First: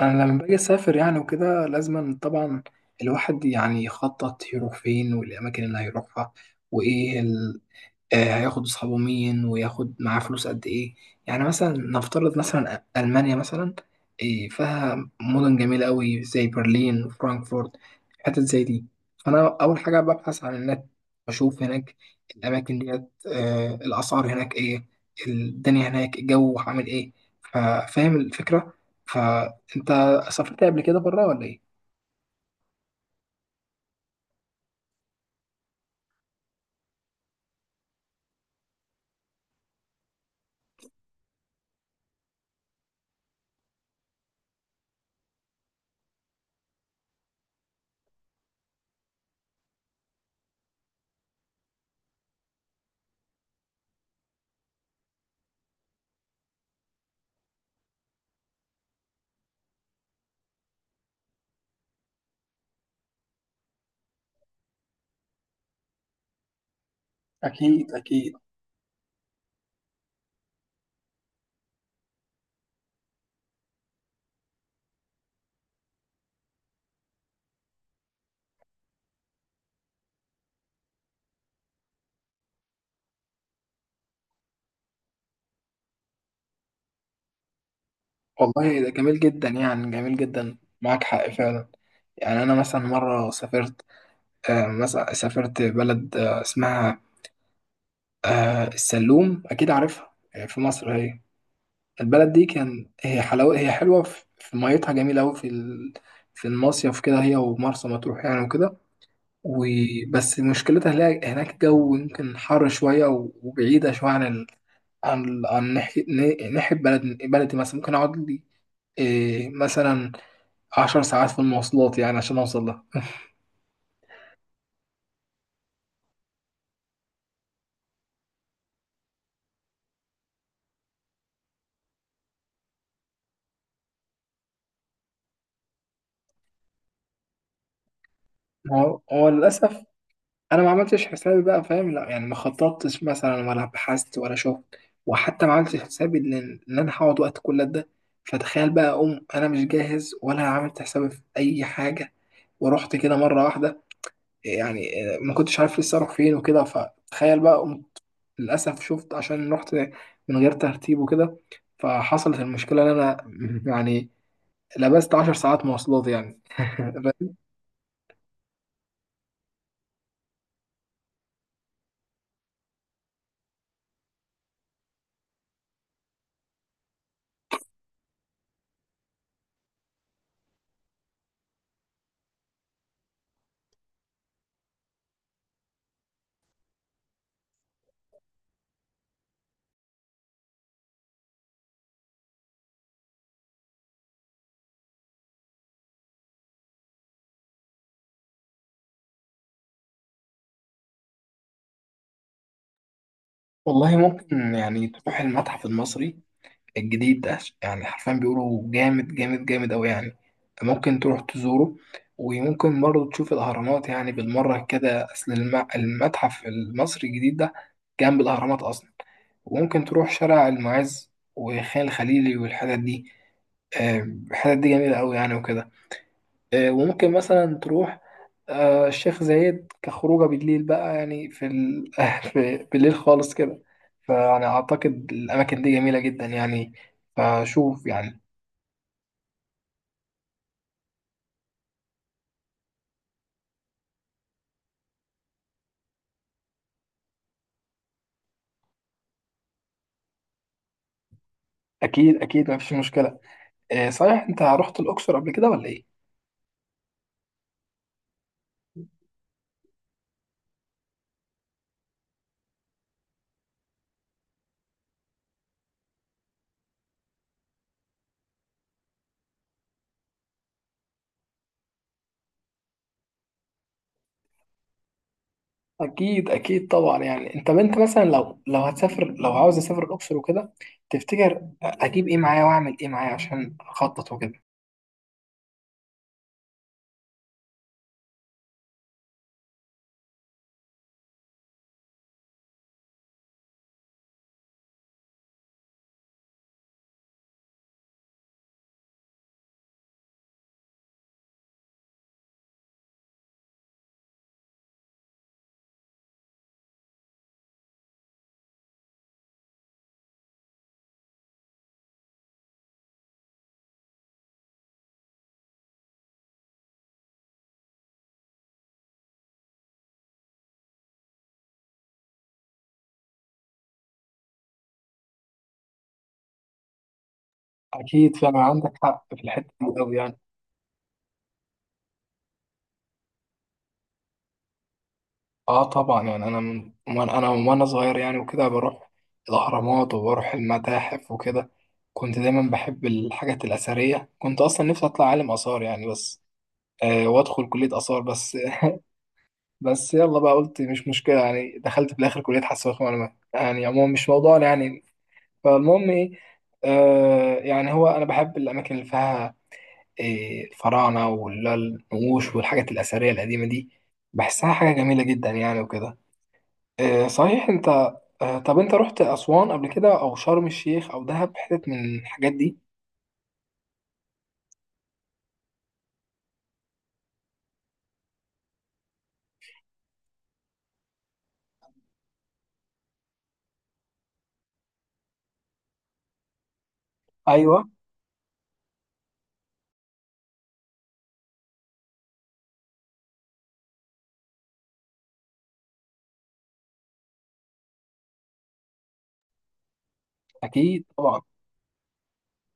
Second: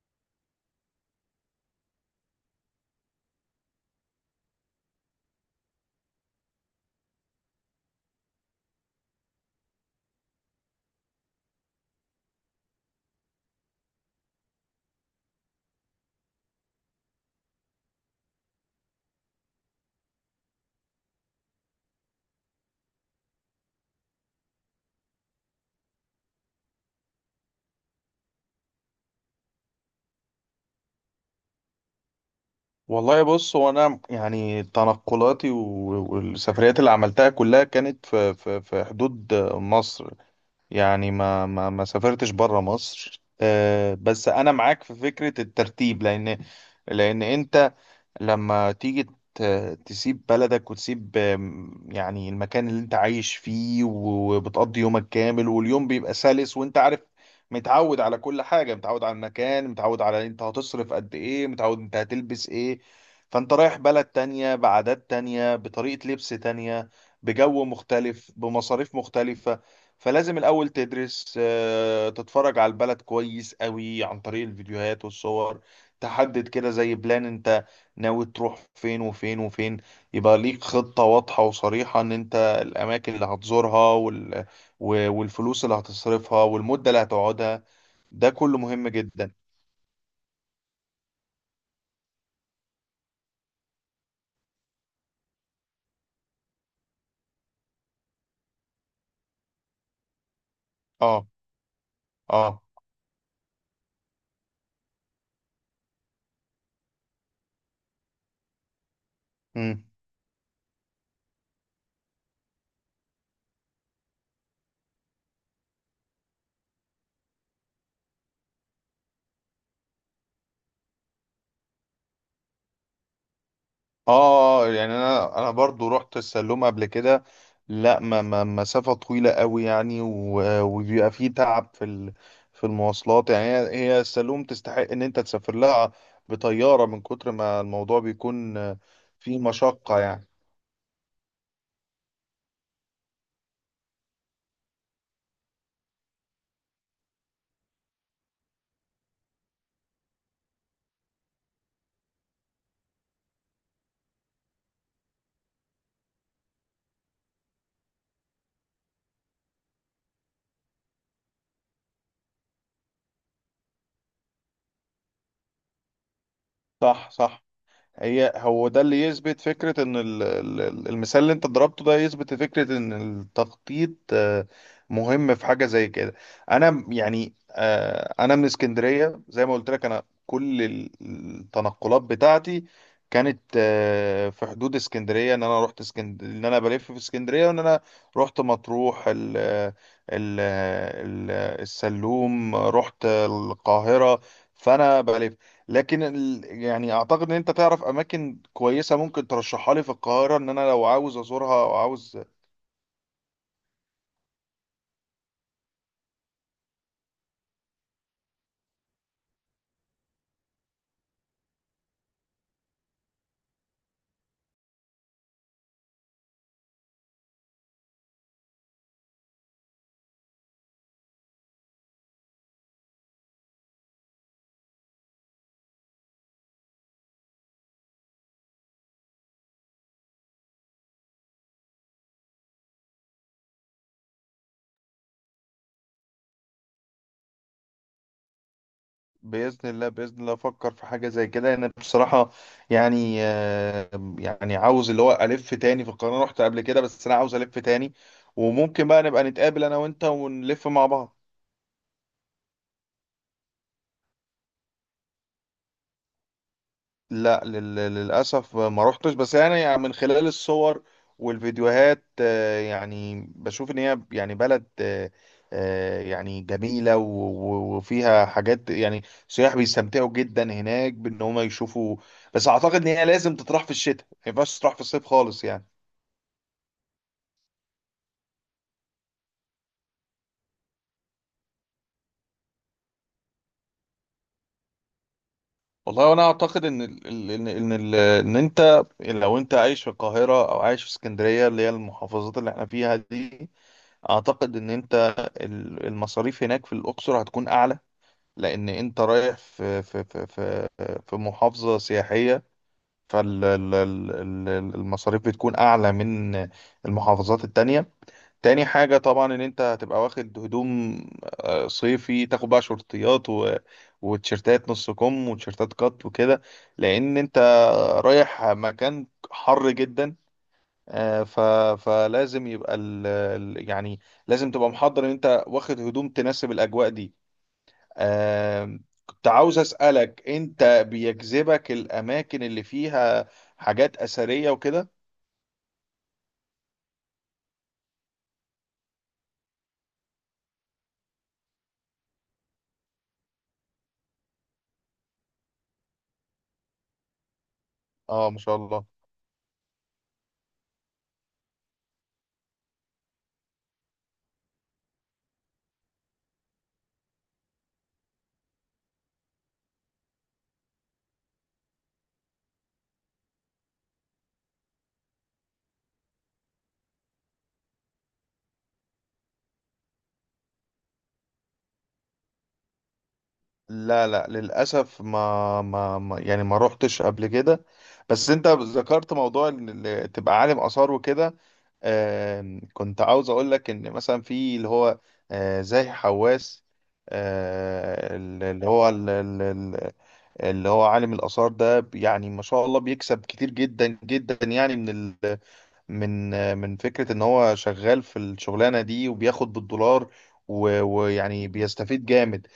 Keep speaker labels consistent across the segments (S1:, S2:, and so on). S1: انا لما باجي اسافر يعني وكده لازم طبعا الواحد يعني يخطط يروح فين والاماكن اللي هيروحها وايه هياخد أصحابه مين وياخد معاه فلوس قد إيه؟ يعني مثلا نفترض مثلا ألمانيا مثلا. إيه، فيها مدن جميلة أوي زي برلين وفرانكفورت، حتت زي دي. فأنا أول حاجة ببحث عن النت، أشوف هناك الأماكن ديت، الأسعار هناك إيه، الدنيا هناك الجو عامل إيه. فاهم الفكرة؟ فأنت سافرت قبل كده بره ولا إيه؟
S2: والله بص هو انا يعني تنقلاتي والسفريات اللي عملتها كلها كانت في حدود مصر. يعني ما سافرتش بره مصر، آه، بس انا معاك في فكرة الترتيب لان انت لما تيجي ت- تسيب بلدك وتسيب، يعني المكان اللي انت عايش فيه وبتقضي يومك كامل واليوم بيبقى سلس وانت عارف، متعود على كل حاجة، متعود على المكان، متعود على انت هتصرف قد ايه، متعود انت هتلبس ايه. فانت رايح بلد تانية بعادات تانية بطريقة لبس تانية بجو
S1: أكيد
S2: مختلف
S1: أكيد.
S2: بمصاريف مختلفة. فلازم الأول تدرس، آه، تتفرج على البلد كويس قوي عن طريق الفيديوهات والصور. تحدد كده زي بلان انت ناوي تروح فين وفين وفين. يبقى ليك خطة واضحة وصريحة ان انت الأماكن اللي هتزورها والفلوس اللي هتصرفها والمدة اللي هتقعدها. ده كله
S1: والله
S2: مهم
S1: ده جميل
S2: جدا.
S1: جدا يعني، جميل جدا، معاك حق فعلا. يعني أنا مثلا مرة سافرت، مثلا سافرت بلد اسمها السلوم، أكيد عارفها، في مصر هي.
S2: اه،
S1: البلد دي
S2: اه.
S1: كان هي حلاوة، هي حلوة في في ميتها جميلة أوي، في في المصيف كده هي ومرسى مطروح يعني وكده.
S2: مم.
S1: وبس مشكلتها هناك هناك الجو يمكن حر شوية وبعيدة شوية عن ناحية بلدي مثلا. ممكن أقعد لي إيه مثلا 10 ساعات في المواصلات يعني عشان أوصل لها.
S2: اه، يعني انا برضو رحت السلوم قبل كده. لا، ما مسافة طويلة قوي يعني، وبيبقى فيه تعب في المواصلات. يعني هي السلوم تستحق ان انت تسافر لها بطيارة من كتر ما الموضوع بيكون، آه،
S1: هو
S2: فيه
S1: للأسف
S2: مشقة يعني.
S1: انا ما عملتش حسابي بقى فاهم، لا يعني ما خططتش مثلا ولا بحثت ولا شفت، وحتى ما عملتش حسابي إن انا هقعد وقت كل ده. فتخيل بقى اقوم انا مش جاهز ولا عملت حسابي في اي حاجه، ورحت كده مره واحده يعني. ما كنتش عارف لسه اروح فين وكده، فتخيل بقى قمت للاسف شفت عشان رحت من غير ترتيب وكده، فحصلت المشكله ان انا يعني لبست 10 ساعات مواصلات يعني
S2: صح، صح. هو ده اللي يثبت فكرة ان المثال اللي انت ضربته ده يثبت فكرة ان التخطيط، آه، مهم في حاجة زي كده. انا يعني، آه، انا من اسكندرية زي ما قلت لك. انا كل التنقلات بتاعتي كانت، آه، في حدود اسكندرية. ان انا رحت اسكندرية، ان انا بلف في اسكندرية، وان انا رحت مطروح ال ال- السلوم، رحت القاهرة، فانا بلف. لكن يعني اعتقد ان انت تعرف اماكن كويسه ممكن ترشحها لي في القاهره ان انا لو عاوز ازورها او عاوز.
S1: والله ممكن يعني تروح المتحف المصري الجديد ده، يعني حرفيا بيقولوا جامد جامد جامد أوي يعني. ممكن تروح تزوره، وممكن برضه تشوف الأهرامات يعني بالمرة كده، أصل المتحف المصري الجديد ده جنب الأهرامات أصلا. وممكن تروح شارع المعز وخان الخليلي والحتت دي، آه، الحتت دي جميلة أوي يعني وكده. وممكن مثلا تروح الشيخ زايد كخروجه بالليل بقى يعني، في بالليل خالص كده. فأنا أعتقد الأماكن دي جميلة جدا يعني، فشوف يعني.
S2: باذن الله، باذن الله افكر في حاجه زي كده. انا بصراحه، يعني، آه، يعني عاوز اللي هو الف تاني في القاهره. أنا رحت قبل كده بس انا عاوز الف تاني. وممكن بقى نبقى نتقابل انا وانت ونلف مع بعض.
S1: أكيد أكيد، مفيش مشكلة. صحيح أنت رحت الأقصر قبل كده ولا إيه؟
S2: لا، للأسف ما روحتش، بس يعني من خلال الصور والفيديوهات، آه، يعني بشوف إن هي يعني بلد، آه، آه، يعني جميلة وفيها حاجات يعني سياح بيستمتعوا جدا هناك بإن هم يشوفوا. بس أعتقد إن هي لازم تطرح في الشتاء، ما ينفعش تطرح في الصيف خالص يعني.
S1: أكيد أكيد طبعا. يعني أنت بنت مثلا، لو هتسافر، لو عاوز أسافر الأقصر وكده، تفتكر أجيب إيه معايا وأعمل إيه معايا عشان أخطط وكده؟
S2: والله وأنا أعتقد إن ال- ال- إن إن ال- إن أنت، لو أنت عايش في القاهرة أو عايش في اسكندرية اللي هي المحافظات اللي إحنا فيها دي، اعتقد ان انت المصاريف هناك في الاقصر هتكون اعلى. لان انت رايح في في محافظه سياحيه، فالمصاريف بتكون اعلى من المحافظات التانية. تاني حاجه طبعا ان انت هتبقى واخد هدوم، آه، صيفي. تاخد بقى شورتيات وتيشيرتات نص كم وتيشيرتات قط وكده، لان انت رايح مكان حر جدا، آه، فلازم يبقى يعني لازم تبقى محضر ان انت واخد هدوم تناسب الاجواء دي.
S1: أكيد، فعلا عندك
S2: آه،
S1: حق في
S2: كنت
S1: الحتة
S2: عاوز
S1: دي أوي يعني.
S2: اسالك انت بيجذبك الاماكن اللي فيها حاجات اثريه وكده؟
S1: اه طبعا يعني، انا من وانا صغير يعني وكده بروح الاهرامات وبروح المتاحف وكده. كنت دايما بحب الحاجات الاثريه، كنت اصلا نفسي اطلع عالم اثار يعني، بس وادخل كليه اثار
S2: اه،
S1: بس
S2: ما شاء الله.
S1: بس يلا بقى، قلت مش مشكله يعني، دخلت في الاخر كليه حاسبات ومعلومات، يعني عموما مش موضوعنا يعني. فالمهم ايه، يعني هو انا بحب الاماكن اللي فيها إيه، الفراعنه والنقوش والحاجات الاثريه القديمه دي، بحسها حاجه جميله جدا يعني وكده. صحيح انت، طب انت رحت اسوان قبل كده او شرم الشيخ او دهب، حتت من الحاجات دي؟
S2: لا، لا، للاسف يعني ما روحتش قبل كده. بس انت ذكرت موضوع ان تبقى عالم اثار وكده. آم، كنت عاوز اقول لك ان مثلا في اللي هو، آه، زاهي حواس،
S1: ايوه
S2: آه، اللي هو ال- ال- ال- اللي هو عالم الآثار ده يعني ما شاء الله بيكسب كتير جدا جدا يعني من، آه، من فكرة ان هو شغال في الشغلانة دي وبياخد بالدولار.
S1: اكيد طبعا.
S2: ويعني بيستفيد جامد.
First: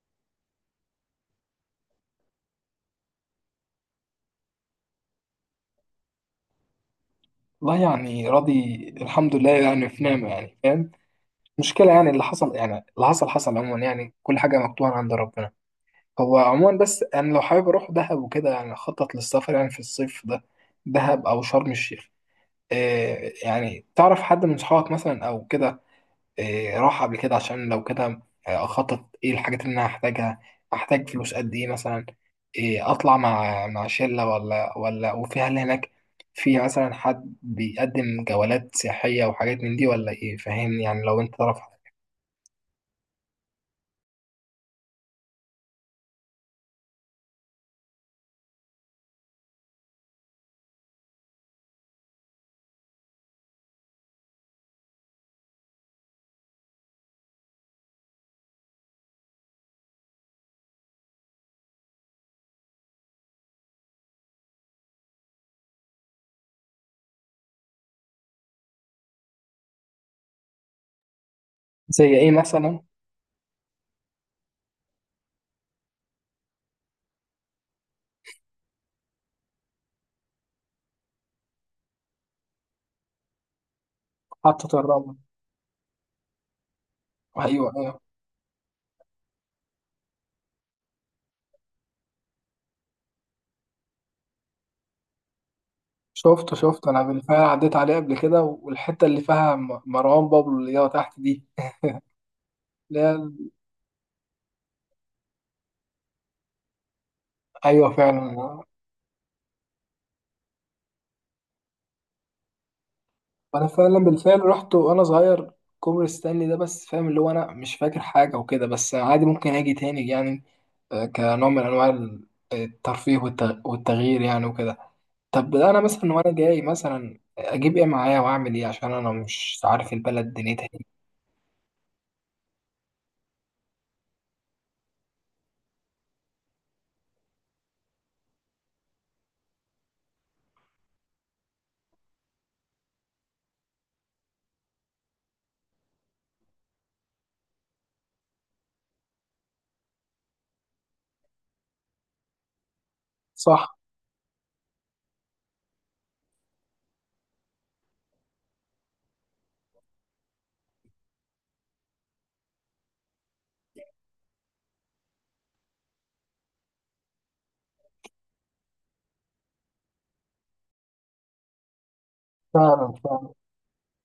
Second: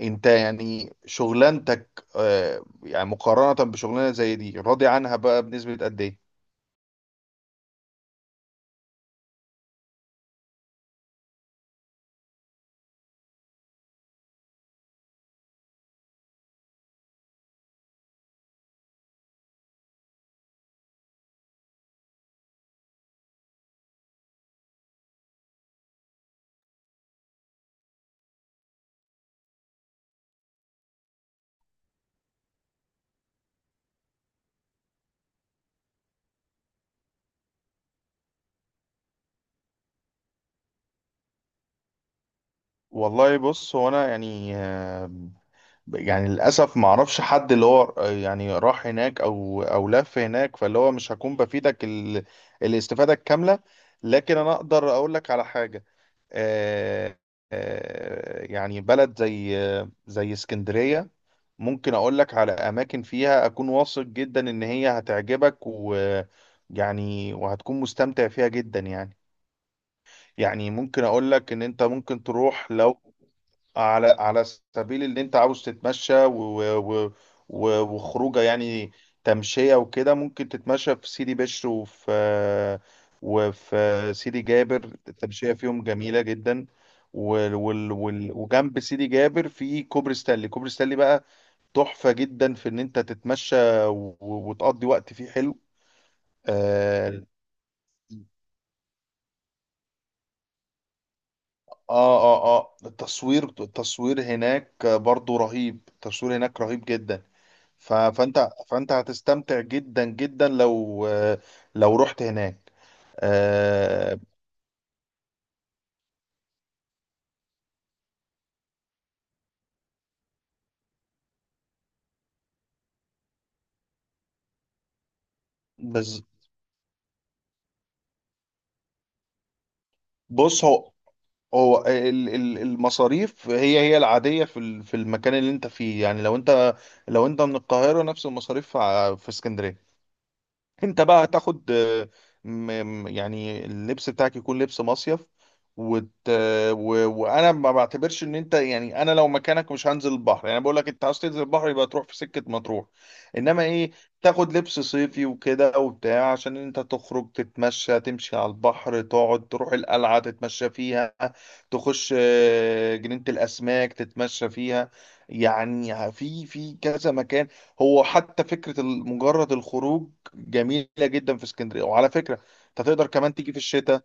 S2: انت يعني شغلانتك، آه، يعني مقارنة بشغلانة زي دي راضي عنها بقى بنسبة قد ايه؟
S1: والله يعني راضي، الحمد لله يعني، في نعمه يعني فاهم، مشكله يعني اللي حصل يعني، اللي حصل حصل عموما يعني، كل حاجه مكتوبه عند ربنا. هو عموما بس انا لو حابب اروح دهب وكده يعني، اخطط للسفر يعني في الصيف ده، دهب او شرم الشيخ. يعني تعرف حد من صحابك مثلا او كده إيه، راح قبل كده؟ عشان لو كده اخطط ايه الحاجات اللي انا هحتاجها، احتاج فلوس قد ايه مثلا، إيه اطلع مع شله، ولا وفي هل هناك في مثلا حد بيقدم جولات سياحيه وحاجات من دي ولا ايه فاهمني يعني؟ لو انت تعرف حاجة.
S2: والله، بص، هو انا يعني، يعني للأسف ما اعرفش حد اللي هو يعني راح هناك أو لف هناك، فاللي هو مش هكون بفيدك الاستفادة الكاملة. لكن أنا أقدر أقول لك على حاجة. آه... يعني بلد زي زي اسكندرية ممكن أقول لك على أماكن فيها أكون واثق جدا إن هي هتعجبك، و يعني وهتكون مستمتع فيها جدا يعني. يعني ممكن أقول لك إن أنت
S1: زي
S2: ممكن
S1: ايه
S2: تروح
S1: مثلا؟
S2: لو على، على سبيل اللي انت عاوز تتمشى و و و وخروجه يعني، تمشية وكده، ممكن تتمشى في سيدي بشر وفي، وفي سيدي
S1: حطة
S2: جابر.
S1: الرمل.
S2: التمشية فيهم جميلة جدا. وال
S1: ايوه
S2: وال
S1: ايوه،
S2: وال وجنب سيدي جابر في كوبري ستانلي. كوبري ستانلي بقى تحفة جدا في ان انت تتمشى، وتقضي وقت فيه حلو.
S1: شفته انا
S2: اه،
S1: بالفعل عديت عليه قبل كده، والحتة اللي فيها مروان بابلو اللي هي تحت دي،
S2: اه، اه، آه.
S1: اللي هي
S2: التصوير هناك برضو رهيب. التصوير هناك رهيب جدا.
S1: ايوه فعلا.
S2: فانت هتستمتع جدا جدا لو، لو رحت هناك،
S1: وانا فعلا
S2: آه.
S1: بالفعل رحت وانا صغير كوبري ستانلي ده، بس فاهم اللي هو انا مش فاكر حاجه وكده، بس عادي ممكن اجي تاني يعني كنوع من انواع الترفيه والتغيير يعني وكده. طب انا مثلا
S2: بس
S1: وانا جاي مثلا اجيب ايه معايا واعمل ايه عشان انا مش عارف البلد
S2: بص،
S1: دنيتها ايه؟
S2: المصاريف هي العادية في المكان اللي انت فيه. يعني لو انت، لو انت من القاهرة نفس المصاريف في اسكندرية. انت بقى هتاخد، آه، يعني اللبس بتاعك يكون لبس مصيف وت... وانا ما بعتبرش ان انت يعني، انا لو مكانك مش هنزل البحر. يعني بقول لك، انت عاوز تنزل البحر يبقى تروح في سكة مطروح. انما
S1: صح.
S2: ايه، تاخد لبس صيفي وكده وبتاع عشان انت تخرج تتمشى، تمشي على البحر، تقعد، تروح القلعة تتمشى فيها، تخش، آه، جنينة الاسماك تتمشى فيها. يعني في في كذا مكان. هو حتى فكرة مجرد الخروج جميله جدا في اسكندريه. وعلى فكره، انت
S1: فعلا
S2: تقدر
S1: فعلا،
S2: كمان تيجي في الشتاء.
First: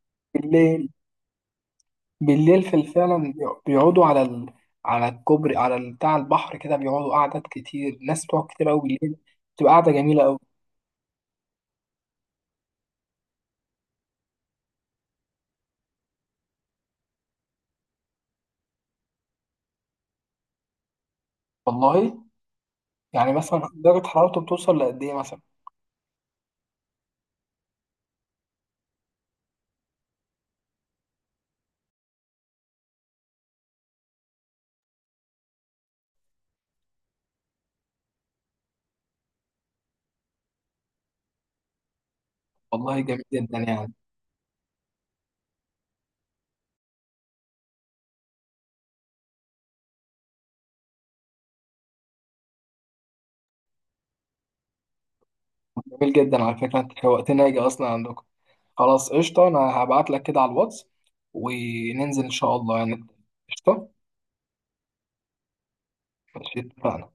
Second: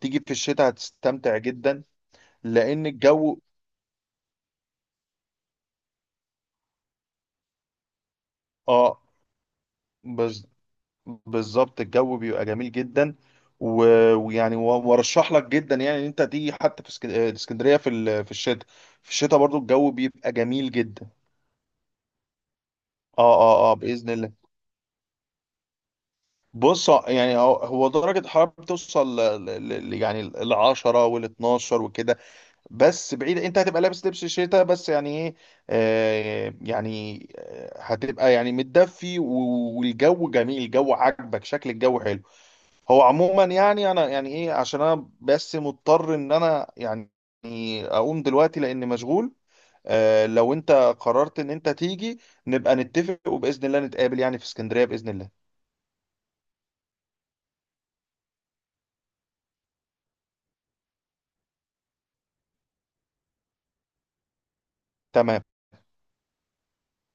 S2: تيجي في الشتاء
S1: بالليل،
S2: هتستمتع جدا
S1: بالليل في
S2: لان
S1: فعلا
S2: الجو
S1: بيقعدوا على على الكوبري، على بتاع البحر كده، بيقعدوا قعدات كتير، ناس بتقعد كتير قوي
S2: اه.
S1: بالليل، بتبقى قعده جميله قوي.
S2: بز... بالظبط، الجو بيبقى جميل جدا، و... ويعني وارشح لك جدا يعني ان انت تيجي حتى في آه، اسكندريه في في الشتاء. في الشتاء برضو الجو بيبقى جميل جدا.
S1: والله،
S2: اه،
S1: يعني مثلا
S2: اه، اه،
S1: درجة
S2: باذن الله.
S1: حرارته بتوصل لقد إيه مثلا؟
S2: بص يعني هو درجه الحراره بتوصل يعني ال 10 وال 12 وكده. بس بعيد انت هتبقى لابس لبس الشتاء. بس يعني ايه، آه، يعني، آه، هتبقى يعني متدفي، والجو جميل، الجو عاجبك، شكل الجو حلو.
S1: والله
S2: هو
S1: جميل
S2: عموما
S1: جدا
S2: يعني،
S1: يعني،
S2: انا يعني ايه، عشان انا بس مضطر ان انا يعني اقوم دلوقتي لان مشغول. آه، لو انت قررت ان انت تيجي نبقى نتفق وباذن الله نتقابل يعني في اسكندرية باذن الله.
S1: جميل جدا. على فكرة أنت شوقتني أجي أصلا عندكم. خلاص، قشطة، أنا هبعت لك كده على الواتس وننزل إن شاء الله يعني. قشطة.
S2: تمام.
S1: ماشي، اتفقنا.